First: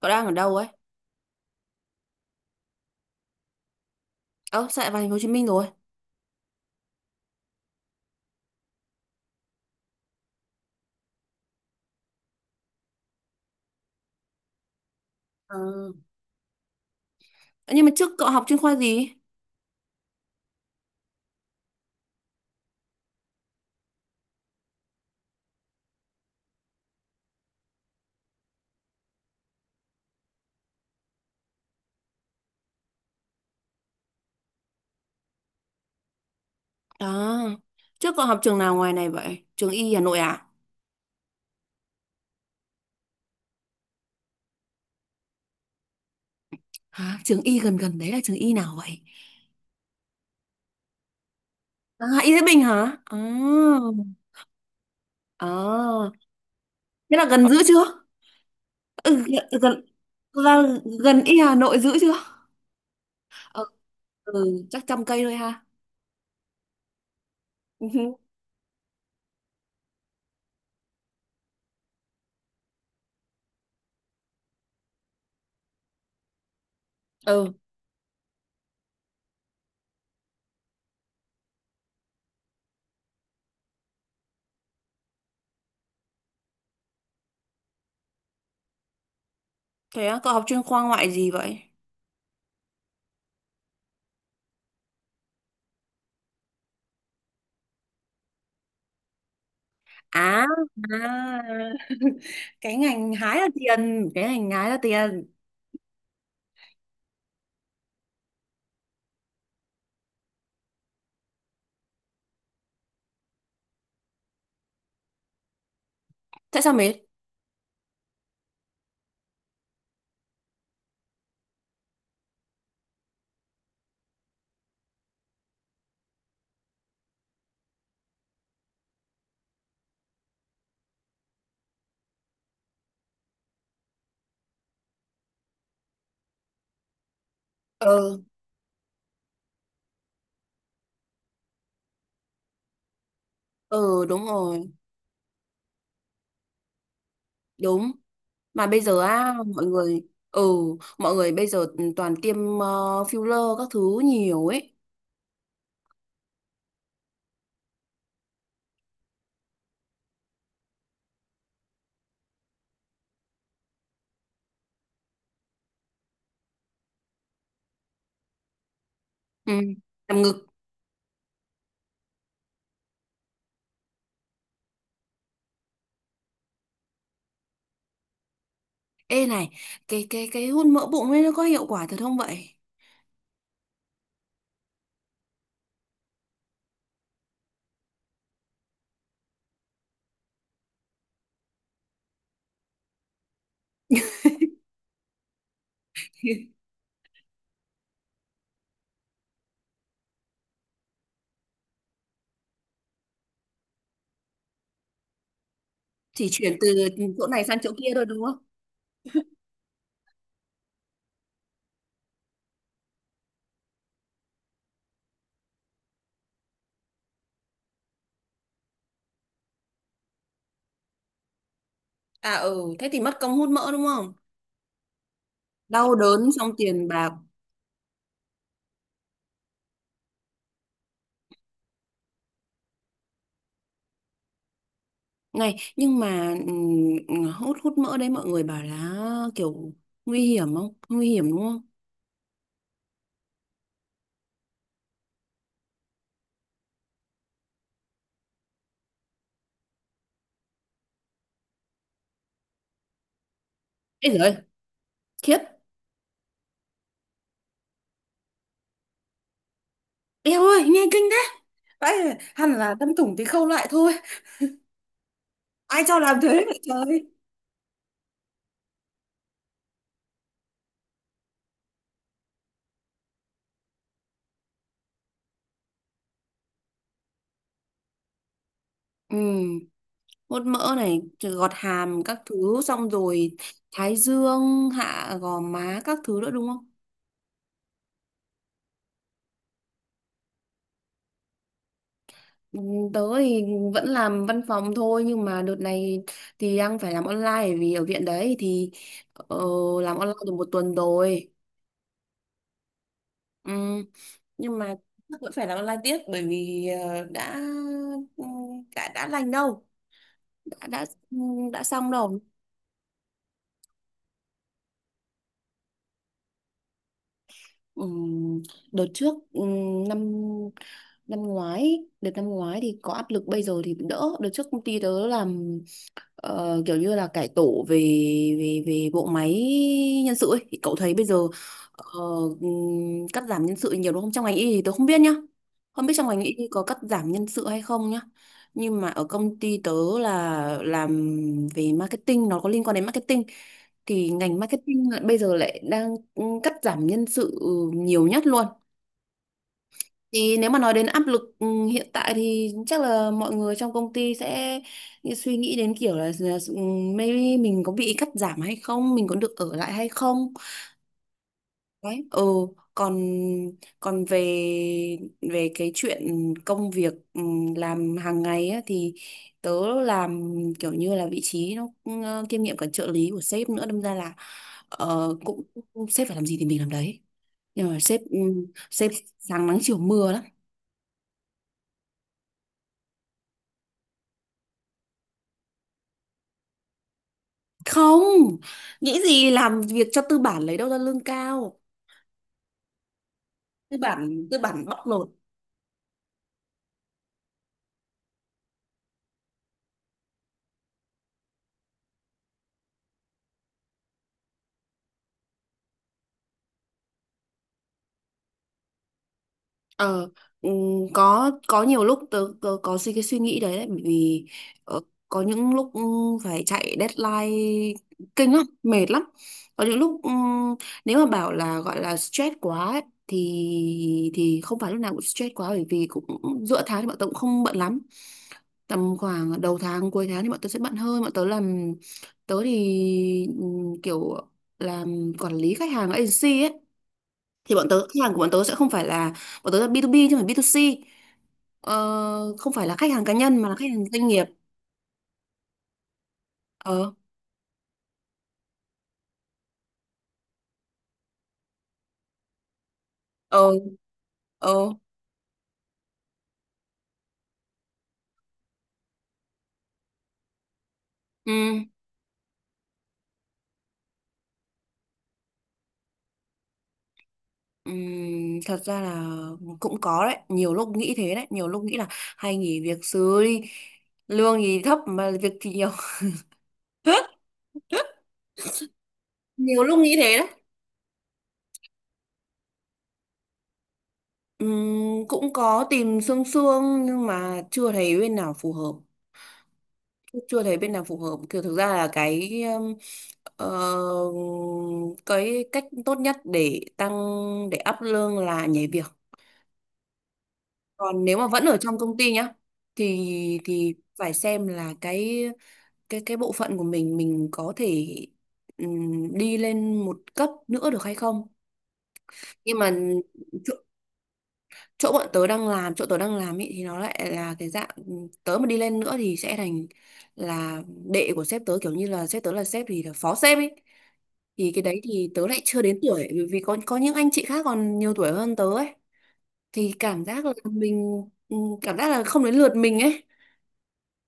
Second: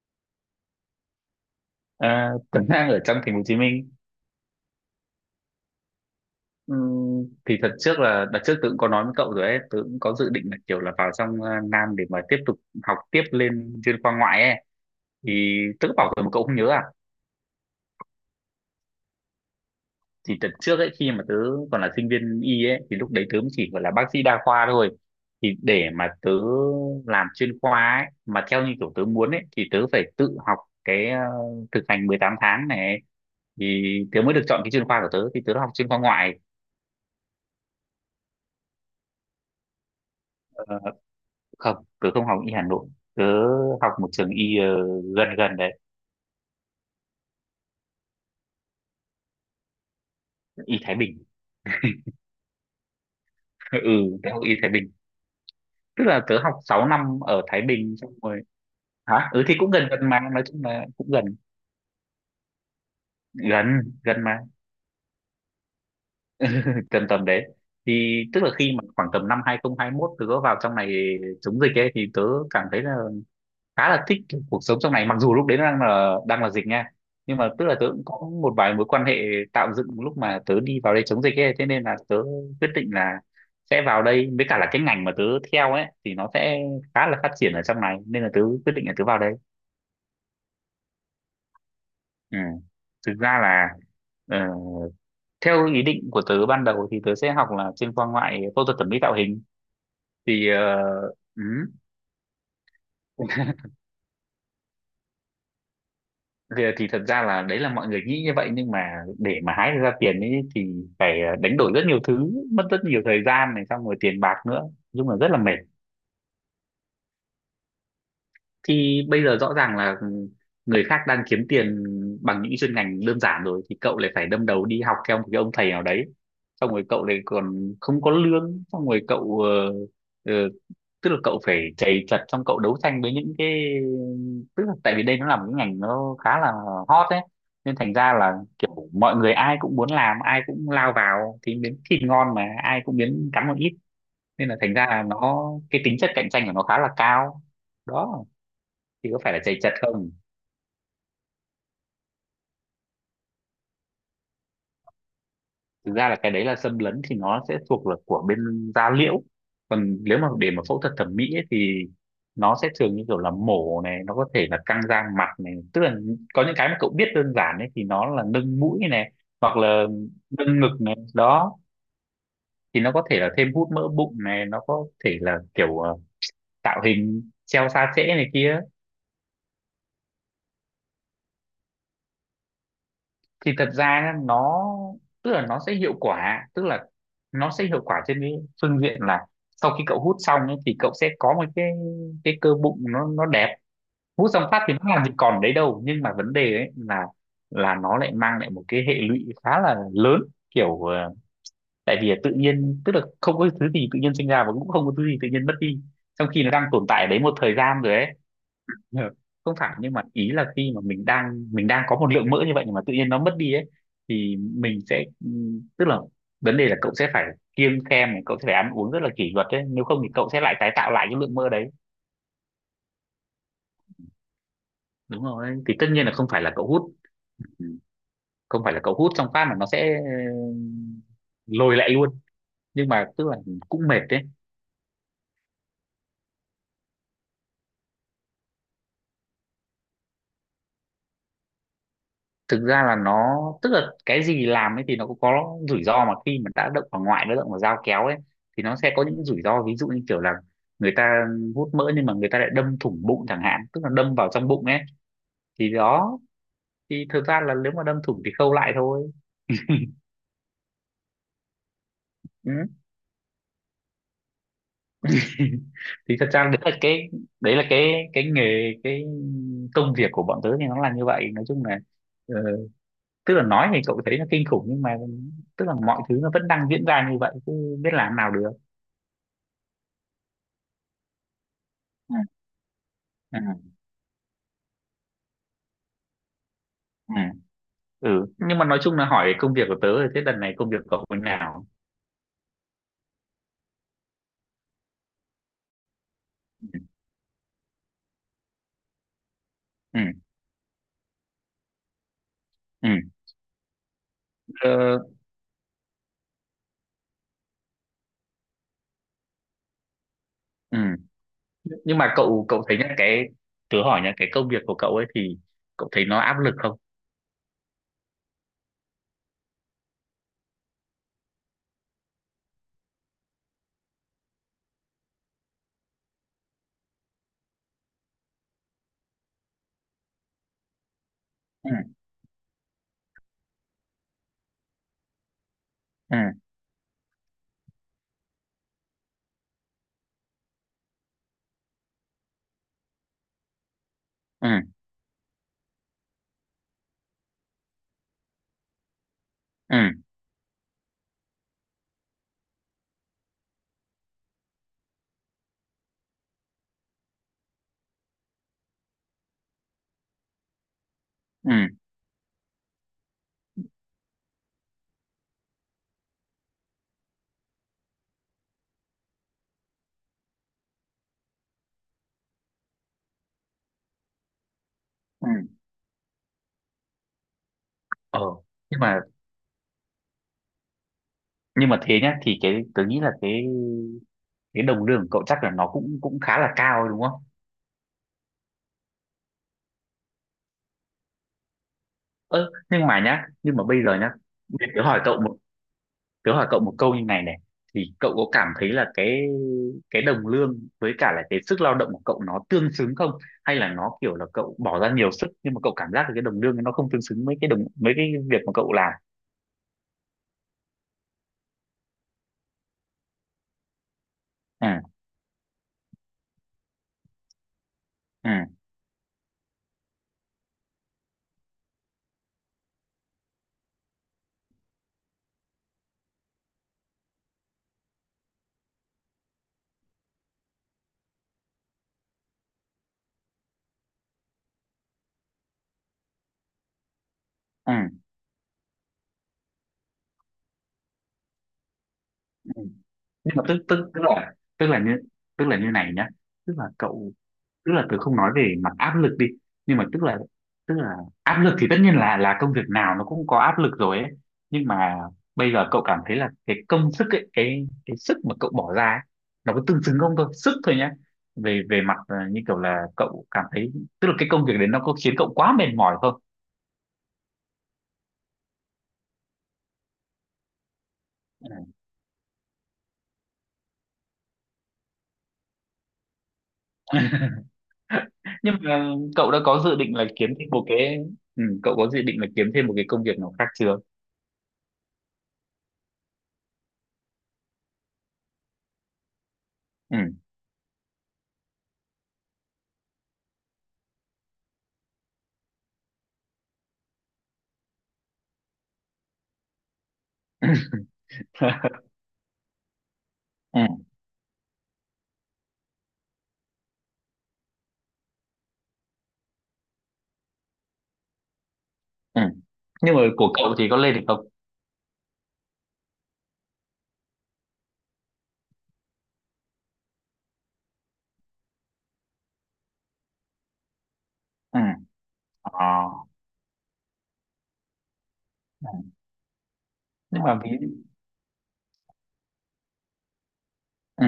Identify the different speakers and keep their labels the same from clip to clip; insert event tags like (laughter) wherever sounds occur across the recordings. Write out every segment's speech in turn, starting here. Speaker 1: Cậu đang ở đâu ấy?
Speaker 2: Tuấn đang ở trong thành phố Hồ Chí Minh.
Speaker 1: Ơ, sao lại vào thành phố Hồ Chí Minh rồi?
Speaker 2: Thì thật trước là đợt trước tớ cũng có nói với cậu rồi ấy, tớ cũng có dự định là kiểu là vào trong Nam để mà tiếp tục học tiếp lên chuyên khoa ngoại ấy. Thì
Speaker 1: À.
Speaker 2: tớ cứ bảo rồi mà cậu không nhớ à?
Speaker 1: Nhưng mà trước cậu học chuyên khoa gì?
Speaker 2: Thì đợt trước ấy khi mà tớ còn là sinh viên y ấy, thì lúc đấy tớ mới chỉ gọi là bác sĩ đa khoa thôi. Thì để mà tớ làm chuyên khoa ấy mà theo như kiểu tớ muốn ấy, thì tớ phải tự học cái thực hành 18 tháng này ấy. Thì tớ mới được chọn cái chuyên khoa của tớ, thì tớ đã học chuyên khoa ngoại.
Speaker 1: À, trước cậu học trường nào ngoài này vậy? Trường Y Hà Nội à?
Speaker 2: ờ, Không, tớ không học y Hà Nội. Tớ học một trường y gần gần đấy.
Speaker 1: Hả? Trường Y gần gần đấy là trường Y nào vậy?
Speaker 2: Y Thái Bình.
Speaker 1: À, Y Thái Bình hả? À,
Speaker 2: (laughs) Ừ, tớ học y Thái Bình. Tức
Speaker 1: à.
Speaker 2: là tớ học 6
Speaker 1: Thế
Speaker 2: năm
Speaker 1: là
Speaker 2: ở
Speaker 1: gần giữ
Speaker 2: Thái
Speaker 1: chưa?
Speaker 2: Bình xong rồi.
Speaker 1: Ừ,
Speaker 2: Hả? Ừ, thì
Speaker 1: gần,
Speaker 2: cũng gần gần mà, nói chung
Speaker 1: là
Speaker 2: là cũng
Speaker 1: gần
Speaker 2: gần.
Speaker 1: Y Hà Nội giữ chưa? Ờ.
Speaker 2: Gần. Gần mà.
Speaker 1: Ừ, chắc 100 cây thôi ha.
Speaker 2: Tầm tầm đấy.
Speaker 1: Ừ.
Speaker 2: Thì tức là khi mà khoảng tầm năm 2021 tớ có vào trong này chống dịch ấy, thì tớ cảm thấy là khá là thích cái cuộc sống trong này, mặc dù lúc đấy nó đang là dịch nha. Nhưng mà
Speaker 1: Ừ,
Speaker 2: tức là tớ cũng có một vài mối quan hệ tạo dựng lúc mà tớ đi vào đây chống dịch ấy, thế nên là tớ quyết định là sẽ vào đây, với cả là cái ngành mà tớ theo ấy thì nó sẽ khá là phát triển ở trong này, nên là tớ quyết định là tớ vào đây.
Speaker 1: thế á, cậu học chuyên khoa ngoại gì vậy?
Speaker 2: Ừ. Thực ra là ờ, theo ý định của tớ ban đầu thì tớ sẽ học là chuyên khoa ngoại phẫu thuật thẩm mỹ tạo hình.
Speaker 1: À,
Speaker 2: Thì ừ.
Speaker 1: à. (laughs) Cái ngành hái là tiền, cái ngành hái là tiền.
Speaker 2: Thì thật ra là đấy là mọi người nghĩ như vậy, nhưng mà để mà hái được ra tiền ấy thì phải đánh đổi rất nhiều thứ, mất rất nhiều thời gian này, xong rồi tiền bạc nữa, nói chung là rất là mệt.
Speaker 1: Tại sao mệt?
Speaker 2: Thì bây giờ rõ ràng là ừ, người khác đang kiếm tiền bằng những chuyên ngành đơn giản rồi, thì cậu lại phải đâm đầu đi học theo một cái ông thầy nào đấy, xong rồi cậu lại còn không có lương, xong rồi cậu ờ, tức là cậu phải chạy chật trong cậu đấu tranh với những cái, tức là tại vì đây nó là một cái ngành nó khá là hot ấy, nên thành ra
Speaker 1: Ờ.
Speaker 2: là kiểu mọi người ai cũng muốn làm, ai cũng lao vào, thì miếng thịt ngon mà ai cũng miếng cắn một ít.
Speaker 1: Ờ. Đúng
Speaker 2: Nên là
Speaker 1: rồi.
Speaker 2: thành ra là nó cái tính chất cạnh tranh của nó khá là cao.
Speaker 1: Đúng.
Speaker 2: Đó.
Speaker 1: Mà bây giờ
Speaker 2: Thì có phải
Speaker 1: á
Speaker 2: là chạy
Speaker 1: mọi
Speaker 2: chật
Speaker 1: người,
Speaker 2: không.
Speaker 1: ừ, mọi người bây giờ toàn tiêm filler các thứ nhiều ấy.
Speaker 2: Thực ra là cái đấy là xâm lấn thì nó sẽ thuộc là của bên da liễu. Còn nếu mà để mà phẫu thuật thẩm mỹ ấy, thì nó sẽ thường như kiểu là mổ này, nó có thể là căng da mặt này, tức là có những cái mà cậu biết đơn giản ấy, thì nó là nâng mũi này,
Speaker 1: Ừ.
Speaker 2: hoặc là
Speaker 1: Làm ngực.
Speaker 2: nâng ngực này đó. Thì nó có thể là thêm hút mỡ bụng này, nó có thể là kiểu tạo hình treo xa trễ này kia.
Speaker 1: Ê này, cái hút mỡ bụng ấy nó có hiệu quả thật không vậy?
Speaker 2: Thì thật ra nhá, nó tức là nó sẽ hiệu quả, tức là nó sẽ hiệu quả trên cái phương diện là sau khi cậu hút xong ấy, thì cậu sẽ có một cái cơ bụng nó đẹp. Hút xong phát thì nó làm gì còn đấy đâu, nhưng mà vấn
Speaker 1: (laughs)
Speaker 2: đề ấy là nó lại mang lại một cái hệ lụy khá là lớn, kiểu tại vì tự nhiên tức là không có thứ gì tự nhiên sinh ra, và cũng không có thứ gì tự nhiên mất đi,
Speaker 1: Chỉ
Speaker 2: trong khi nó
Speaker 1: chuyển
Speaker 2: đang tồn
Speaker 1: từ
Speaker 2: tại ở đấy
Speaker 1: chỗ
Speaker 2: một
Speaker 1: này
Speaker 2: thời
Speaker 1: sang chỗ
Speaker 2: gian
Speaker 1: kia
Speaker 2: rồi
Speaker 1: thôi
Speaker 2: ấy.
Speaker 1: đúng không?
Speaker 2: Ờ, không phải, nhưng mà ý là khi mà mình đang có một lượng mỡ như vậy, nhưng mà tự nhiên nó mất đi ấy, thì mình sẽ tức là vấn đề là cậu sẽ phải kiêng khem này, cậu sẽ phải ăn uống rất là kỷ luật đấy, nếu không thì cậu sẽ lại tái tạo lại cái lượng mỡ đấy.
Speaker 1: À, ừ, thế thì mất công hút mỡ đúng không?
Speaker 2: Đúng rồi, thì tất
Speaker 1: Đau
Speaker 2: nhiên là không
Speaker 1: đớn
Speaker 2: phải
Speaker 1: xong
Speaker 2: là cậu
Speaker 1: tiền
Speaker 2: hút,
Speaker 1: bạc.
Speaker 2: không phải là cậu hút xong phát mà nó sẽ lồi lại luôn. Nhưng mà tức là cũng mệt đấy.
Speaker 1: Này nhưng mà hút hút mỡ đấy mọi người bảo là kiểu nguy hiểm không nguy hiểm đúng không?
Speaker 2: Thực ra là nó tức là cái gì làm ấy thì nó cũng có rủi ro, mà khi mà đã động vào ngoại, đã động vào dao kéo ấy, thì nó sẽ có những rủi ro, ví dụ như kiểu là người ta hút mỡ nhưng mà người ta lại đâm thủng bụng chẳng hạn, tức là
Speaker 1: Ê
Speaker 2: đâm
Speaker 1: giời
Speaker 2: vào
Speaker 1: ơi,
Speaker 2: trong bụng ấy.
Speaker 1: khiếp.
Speaker 2: Thì đó. Thì thực ra là nếu mà đâm thủng thì khâu lại thôi.
Speaker 1: Eo ơi, nghe kinh thế. Đấy,
Speaker 2: Ừ.
Speaker 1: hẳn là đâm thủng thì khâu lại thôi.
Speaker 2: (laughs)
Speaker 1: Ai cho
Speaker 2: Thì
Speaker 1: làm
Speaker 2: thật
Speaker 1: thế
Speaker 2: ra đấy
Speaker 1: vậy
Speaker 2: là
Speaker 1: trời?
Speaker 2: cái, đấy là cái nghề, cái công việc của bọn tớ thì nó là như vậy, nói chung là ờ, tức là nói thì cậu thấy nó kinh khủng, nhưng mà tức là mọi thứ nó vẫn đang diễn ra như vậy chứ biết làm nào được.
Speaker 1: Ừ, hút mỡ này, rồi gọt hàm các thứ xong rồi
Speaker 2: Ừ.
Speaker 1: thái dương, hạ gò má các thứ nữa đúng không?
Speaker 2: Ừ. Ừ, nhưng mà nói chung là hỏi công việc của tớ rồi, thế đợt này công việc cậu như nào?
Speaker 1: Ừ, tớ thì vẫn làm văn phòng thôi nhưng mà đợt này thì đang
Speaker 2: Ừ.
Speaker 1: phải làm online bởi vì ở viện đấy thì ờ, làm
Speaker 2: Ừ.
Speaker 1: online được 1 tuần rồi.
Speaker 2: Ừ.
Speaker 1: Ừ, nhưng mà
Speaker 2: Ờ.
Speaker 1: chắc vẫn phải làm online tiếp bởi vì ừ, đã lành đâu, đã
Speaker 2: Ừ,
Speaker 1: đã ừ, đã xong
Speaker 2: nhưng mà
Speaker 1: đâu.
Speaker 2: cậu cậu thấy nhá, cái tớ hỏi nhá, cái công việc của cậu ấy thì cậu thấy nó áp lực không?
Speaker 1: Ừm, Đợt trước năm năm ngoái đợt năm ngoái thì có áp lực bây giờ thì đỡ. Đợt trước công ty tớ làm kiểu như là cải tổ về về về bộ máy nhân sự ấy thì cậu thấy bây giờ
Speaker 2: Ừ.
Speaker 1: ờ, cắt giảm nhân sự nhiều đúng không? Trong ngành y thì tôi không biết nhá, không biết trong
Speaker 2: Ừ.
Speaker 1: ngành y có cắt giảm nhân sự hay không nhá, nhưng mà ở công ty tớ là làm về marketing, nó có liên quan đến marketing thì ngành
Speaker 2: Ừ.
Speaker 1: marketing bây giờ lại đang cắt giảm nhân sự nhiều nhất luôn.
Speaker 2: Ừ.
Speaker 1: Thì nếu mà nói đến áp lực hiện tại thì chắc là mọi người trong công ty sẽ suy nghĩ đến kiểu là maybe mình có bị cắt giảm hay không, mình có được ở lại hay không.
Speaker 2: Ừ.
Speaker 1: Đấy. Ừ, còn còn về về cái chuyện công việc làm hàng ngày á, thì tớ làm kiểu như là vị trí nó kiêm nhiệm cả trợ lý của sếp nữa, đâm ra là cũng
Speaker 2: Ừ.
Speaker 1: sếp phải làm gì thì mình làm đấy. Nhưng mà sếp ừ,
Speaker 2: Ờ. Nhưng
Speaker 1: sếp
Speaker 2: mà,
Speaker 1: sáng nắng chiều mưa lắm.
Speaker 2: nhưng mà thế nhá, thì cái tớ nghĩ là cái đồng lương của cậu chắc là nó cũng cũng khá là cao đúng không?
Speaker 1: Không, nghĩ gì làm việc cho tư bản lấy đâu ra lương cao,
Speaker 2: Ơ, nhưng mà nhá, nhưng mà bây giờ nhá,
Speaker 1: tư bản
Speaker 2: bây giờ tớ
Speaker 1: bóc
Speaker 2: hỏi
Speaker 1: lột.
Speaker 2: cậu một, tớ hỏi cậu một câu như này này, thì cậu có cảm thấy là cái đồng lương với cả là cái sức lao động của cậu nó tương xứng không? Hay là nó kiểu là cậu bỏ ra nhiều sức, nhưng mà cậu cảm giác là cái đồng lương nó không tương xứng với cái đồng với cái việc mà cậu làm.
Speaker 1: Ờ. ừm, có nhiều lúc tớ có suy cái suy nghĩ đấy đấy bởi vì
Speaker 2: Ừ.
Speaker 1: ờ, có những lúc phải chạy deadline
Speaker 2: Ừ.
Speaker 1: kinh lắm mệt lắm. Có những lúc nếu mà bảo là gọi là stress quá ấy, thì không phải lúc nào cũng stress quá bởi vì cũng giữa tháng thì bọn tớ cũng không bận lắm, tầm khoảng đầu tháng cuối tháng thì bọn tớ sẽ bận hơn. Bọn tớ làm, tớ thì kiểu làm quản lý khách hàng agency ấy thì bọn
Speaker 2: Ừ.
Speaker 1: tớ khách hàng của bọn tớ sẽ không phải là bọn tớ là B2B chứ không phải B2C,
Speaker 2: Ừ.
Speaker 1: không phải là khách hàng cá
Speaker 2: Nhưng
Speaker 1: nhân
Speaker 2: mà
Speaker 1: mà là
Speaker 2: tức
Speaker 1: khách hàng
Speaker 2: tức
Speaker 1: doanh nghiệp.
Speaker 2: tức là như, tức là như này nhá, tức là
Speaker 1: Ờ.
Speaker 2: cậu, tức là tớ không nói về mặt áp lực đi, nhưng mà tức là áp lực thì tất nhiên là công việc nào nó cũng có
Speaker 1: Ờ.
Speaker 2: áp lực rồi ấy. Nhưng
Speaker 1: Ờ.
Speaker 2: mà bây giờ cậu cảm thấy là cái công sức ấy, cái sức mà cậu bỏ ra ấy, nó có tương xứng không, thôi sức thôi nhá. Về
Speaker 1: Ừ.
Speaker 2: về mặt như kiểu là cậu cảm thấy tức là cái công việc đấy nó có khiến cậu quá mệt mỏi không?
Speaker 1: Thật ra là cũng có đấy, nhiều lúc nghĩ thế đấy, nhiều
Speaker 2: Ừ.
Speaker 1: lúc nghĩ là hay nghỉ việc sớm đi, lương thì thấp mà việc thì nhiều. (laughs)
Speaker 2: Nhưng mà cậu đã có
Speaker 1: Nhiều
Speaker 2: dự
Speaker 1: lúc nghĩ
Speaker 2: định là
Speaker 1: thế đấy.
Speaker 2: kiếm thêm một cái, ừ, cậu có dự định là kiếm thêm một cái công việc nào khác chưa?
Speaker 1: Cũng có tìm xương xương nhưng mà chưa thấy bên nào phù hợp.
Speaker 2: Ừ.
Speaker 1: Chưa thấy bên nào phù hợp. Kiểu thực ra là ờ, cái cách tốt nhất để up lương là nhảy việc, còn nếu mà vẫn ở
Speaker 2: (laughs)
Speaker 1: trong công ty nhá thì
Speaker 2: Ừ.
Speaker 1: thì phải xem là cái bộ phận của mình có thể đi lên một cấp nữa được hay không.
Speaker 2: Ừ.
Speaker 1: Nhưng mà
Speaker 2: Nhưng mà của cậu thì có lên được không?
Speaker 1: chỗ bọn tớ đang làm, chỗ tớ đang làm ý, thì nó lại là cái dạng tớ mà đi lên nữa thì sẽ thành là đệ của sếp tớ, kiểu như là sếp tớ là sếp thì là phó sếp ấy thì
Speaker 2: Ừ.
Speaker 1: cái đấy thì tớ lại chưa đến tuổi vì vì có những anh chị khác còn nhiều tuổi hơn tớ
Speaker 2: Ờ.
Speaker 1: ấy, thì cảm
Speaker 2: Nhưng
Speaker 1: giác là
Speaker 2: mà ví,
Speaker 1: mình cảm giác là không đến lượt mình ấy.
Speaker 2: ừ,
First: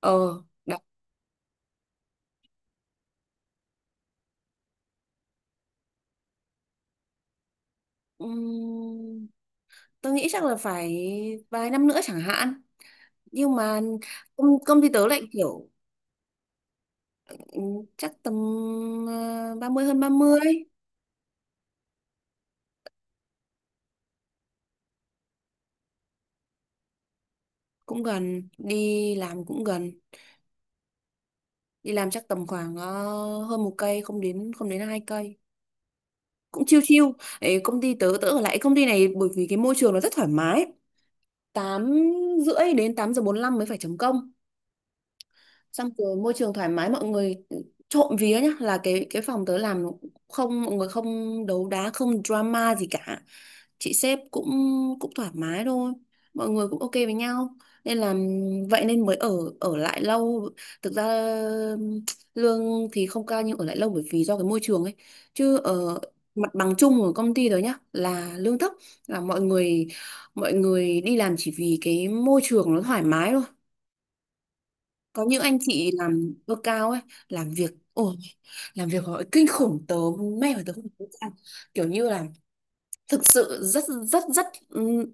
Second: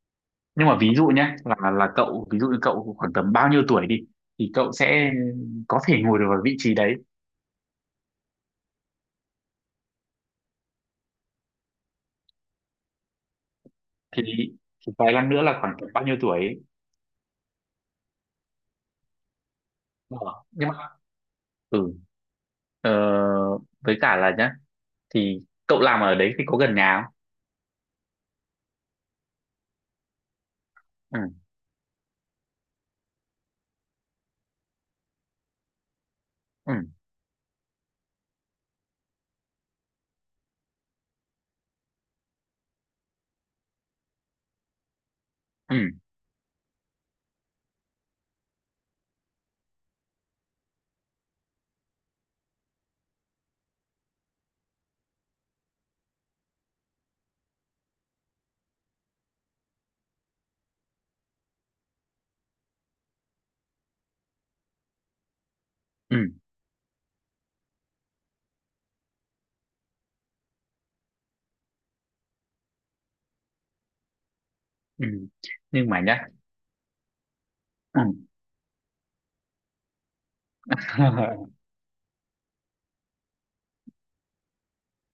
Speaker 1: Ờ.
Speaker 2: nhưng
Speaker 1: Đó.
Speaker 2: mà ví dụ nhé là cậu ví dụ như cậu khoảng tầm bao nhiêu tuổi đi thì cậu sẽ có thể ngồi được vào vị trí đấy.
Speaker 1: Ừm, Tớ nghĩ chắc là phải vài năm nữa chẳng hạn, nhưng mà
Speaker 2: thì,
Speaker 1: công công ty
Speaker 2: thì
Speaker 1: tớ
Speaker 2: vài
Speaker 1: lại
Speaker 2: năm nữa là
Speaker 1: kiểu
Speaker 2: khoảng tầm bao nhiêu tuổi ấy.
Speaker 1: ừ, chắc tầm 30, hơn ba
Speaker 2: Ờ,
Speaker 1: mươi
Speaker 2: nhưng mà ừ, ờ, với cả là nhá, thì cậu làm ở đấy thì có gần nhà
Speaker 1: Cũng gần, đi làm cũng gần,
Speaker 2: không?
Speaker 1: đi làm chắc tầm khoảng hơn một cây, không đến hai cây, cũng
Speaker 2: Ừ.
Speaker 1: chiêu
Speaker 2: Ừ.
Speaker 1: chiêu. Ấy, công ty tớ tớ ở lại công ty này bởi vì cái môi trường nó rất thoải mái, 8h30 đến 8h45 mới phải chấm công,
Speaker 2: Ừ.
Speaker 1: xong rồi môi trường thoải mái mọi người, trộm vía nhá, là cái phòng tớ làm không, mọi người không đấu đá không drama gì cả, chị sếp cũng cũng thoải mái thôi, mọi người cũng ok với nhau nên là, vậy nên mới ở ở lại lâu. Thực ra ừm, lương thì không cao nhưng ở lại lâu bởi vì do cái môi trường ấy, chứ ở
Speaker 2: Ừ,
Speaker 1: mặt bằng chung của công ty rồi nhá là lương thấp, là mọi người đi làm chỉ vì cái môi trường nó thoải mái thôi.
Speaker 2: ừ.
Speaker 1: Có những anh chị
Speaker 2: Nhưng mà nhá,
Speaker 1: làm lương cao ấy, làm việc
Speaker 2: ừ.
Speaker 1: ôi, làm việc họ kinh khủng, tớ mê mà tớ không biết sao.
Speaker 2: (laughs)
Speaker 1: Kiểu như là thực sự rất rất rất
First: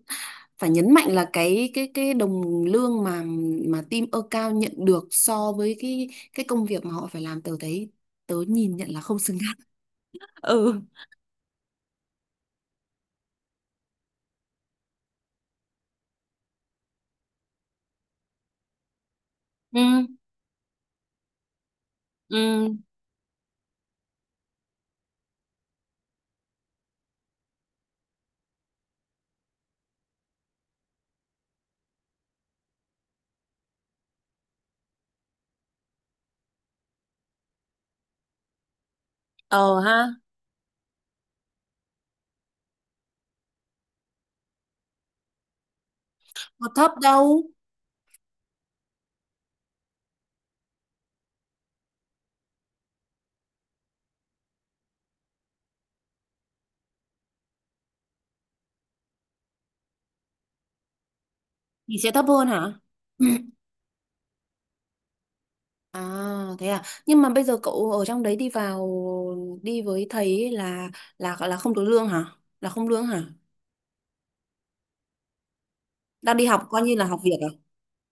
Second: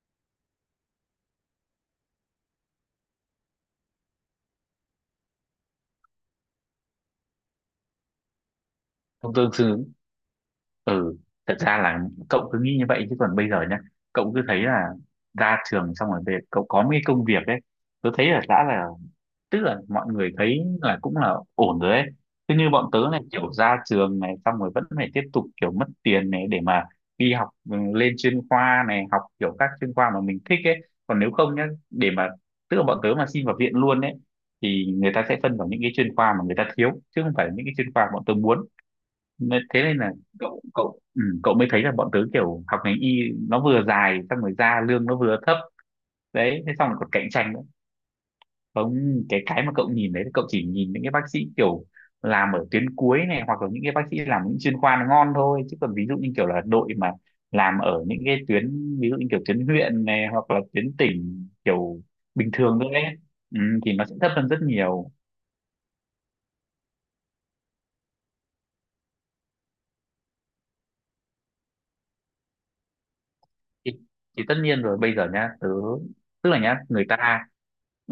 Speaker 1: phải nhấn mạnh là cái đồng lương mà team cao nhận được so với cái công việc mà họ phải làm, tớ thấy tớ nhìn nhận là không
Speaker 2: Không
Speaker 1: xứng
Speaker 2: tương
Speaker 1: đáng.
Speaker 2: xứng.
Speaker 1: (laughs) Ừ.
Speaker 2: Ừ. Thật ra là cậu cứ nghĩ như vậy, chứ còn bây giờ nhá cậu cứ thấy là ra trường xong rồi về cậu có mấy công việc ấy, tôi thấy là đã là tức là
Speaker 1: Ừ.
Speaker 2: mọi người thấy là cũng là ổn rồi ấy. Thế như
Speaker 1: Ừ.
Speaker 2: bọn tớ này kiểu ra trường này xong rồi vẫn phải tiếp tục kiểu mất tiền này để mà đi học, ừ, lên chuyên khoa này, học kiểu các chuyên khoa mà mình thích ấy. Còn nếu không nhá, để mà tức là bọn tớ mà xin vào viện luôn ấy, thì người ta sẽ phân vào những cái chuyên khoa mà người ta thiếu chứ không phải là những cái chuyên khoa bọn tớ muốn. Nên-
Speaker 1: Ờ
Speaker 2: thế
Speaker 1: ha.
Speaker 2: nên là cậu cậu ừ, cậu mới thấy là bọn tớ kiểu học ngành y, nó vừa dài xong rồi ra lương nó vừa thấp. Đấy,
Speaker 1: Có
Speaker 2: thế xong
Speaker 1: thấp
Speaker 2: rồi còn cạnh
Speaker 1: đâu.
Speaker 2: tranh nữa. Không, cái cái mà cậu nhìn đấy, cậu chỉ nhìn những cái bác sĩ kiểu làm ở tuyến cuối này, hoặc là những cái bác sĩ làm những chuyên khoa nó ngon thôi, chứ còn ví dụ như kiểu là đội mà làm ở những cái tuyến, ví dụ như kiểu tuyến huyện này, hoặc là tuyến tỉnh
Speaker 1: Thì
Speaker 2: kiểu
Speaker 1: sẽ thấp hơn
Speaker 2: bình
Speaker 1: hả.
Speaker 2: thường thôi ấy, ừ, thì nó sẽ thấp hơn rất nhiều.
Speaker 1: À, thế à, nhưng mà bây giờ cậu ở trong đấy đi vào đi với thầy ấy là không được lương hả, là không lương hả,
Speaker 2: thì, thì tất nhiên rồi, bây giờ nhá tớ
Speaker 1: đang đi
Speaker 2: tức là
Speaker 1: học
Speaker 2: nhá
Speaker 1: coi như là
Speaker 2: người
Speaker 1: học việc
Speaker 2: ta,
Speaker 1: à?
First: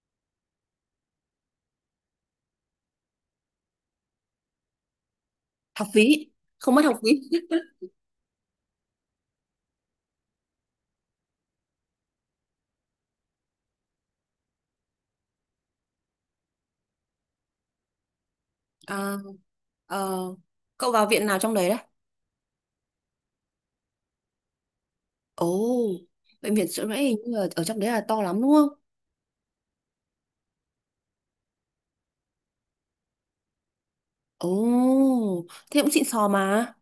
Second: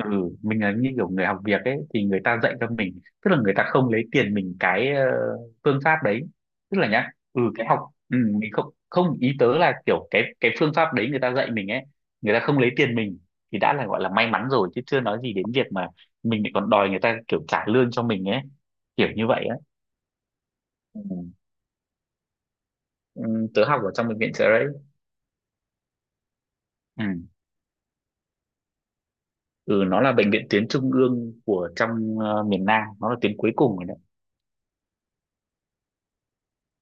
Speaker 2: ừ, mình là như kiểu người học việc ấy, thì người ta dạy cho mình, tức là người ta không lấy tiền mình cái phương
Speaker 1: Học
Speaker 2: pháp đấy.
Speaker 1: phí không
Speaker 2: Tức
Speaker 1: mất
Speaker 2: là
Speaker 1: học phí.
Speaker 2: nhá, ừ
Speaker 1: (laughs)
Speaker 2: cái học, ừ, mình không không ý tớ là kiểu cái phương pháp đấy người ta dạy mình ấy, người ta không lấy tiền mình thì đã là gọi là may mắn rồi, chứ chưa nói gì đến việc mà mình lại còn đòi người ta kiểu trả lương cho mình ấy, kiểu
Speaker 1: À.
Speaker 2: như vậy á.
Speaker 1: ờ, Cậu
Speaker 2: Ừ.
Speaker 1: vào viện nào trong đấy đấy?
Speaker 2: Ừ, tớ học ở trong bệnh viện chợ đấy.
Speaker 1: Ồ, bệnh viện Trợ Rẫy
Speaker 2: Ừ.
Speaker 1: hình như là ở trong đấy là to lắm đúng không?
Speaker 2: Ừ, nó là bệnh viện tuyến trung ương của trong miền Nam, nó là tuyến cuối cùng.
Speaker 1: Ồ, thế cũng xịn sò mà.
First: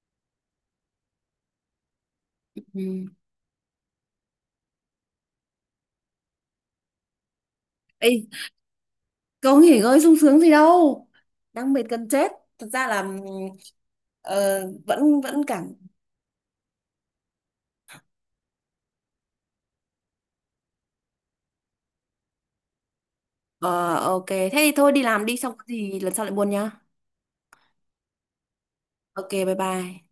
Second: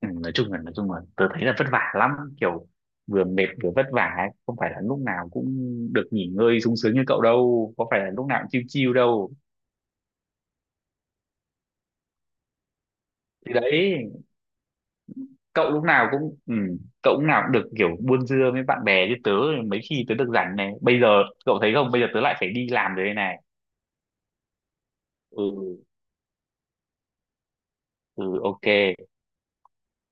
Speaker 2: Ừ, nói chung là tớ thấy là vất vả lắm, kiểu
Speaker 1: Ừ.
Speaker 2: vừa mệt vừa vất vả ấy. Không phải là lúc nào cũng được nghỉ ngơi sung sướng như cậu đâu, có phải
Speaker 1: Ê,
Speaker 2: là lúc nào cũng chill chill đâu.
Speaker 1: cậu nghỉ ngơi sung sướng gì đâu, đang mệt gần chết, thật ra là
Speaker 2: Thì đấy,
Speaker 1: ờ, vẫn vẫn
Speaker 2: cậu
Speaker 1: cảm.
Speaker 2: lúc nào cũng ừ, cậu lúc nào cũng được kiểu buôn dưa với bạn bè, chứ tớ mấy khi tớ được rảnh này. Bây giờ cậu thấy không, bây giờ tớ lại phải đi làm rồi đây này.
Speaker 1: Ờ ok, thế thì thôi đi làm đi, xong có
Speaker 2: Ừ.
Speaker 1: gì lần sau lại buồn nhá.
Speaker 2: Ừ, ok.
Speaker 1: Ok, bye bye.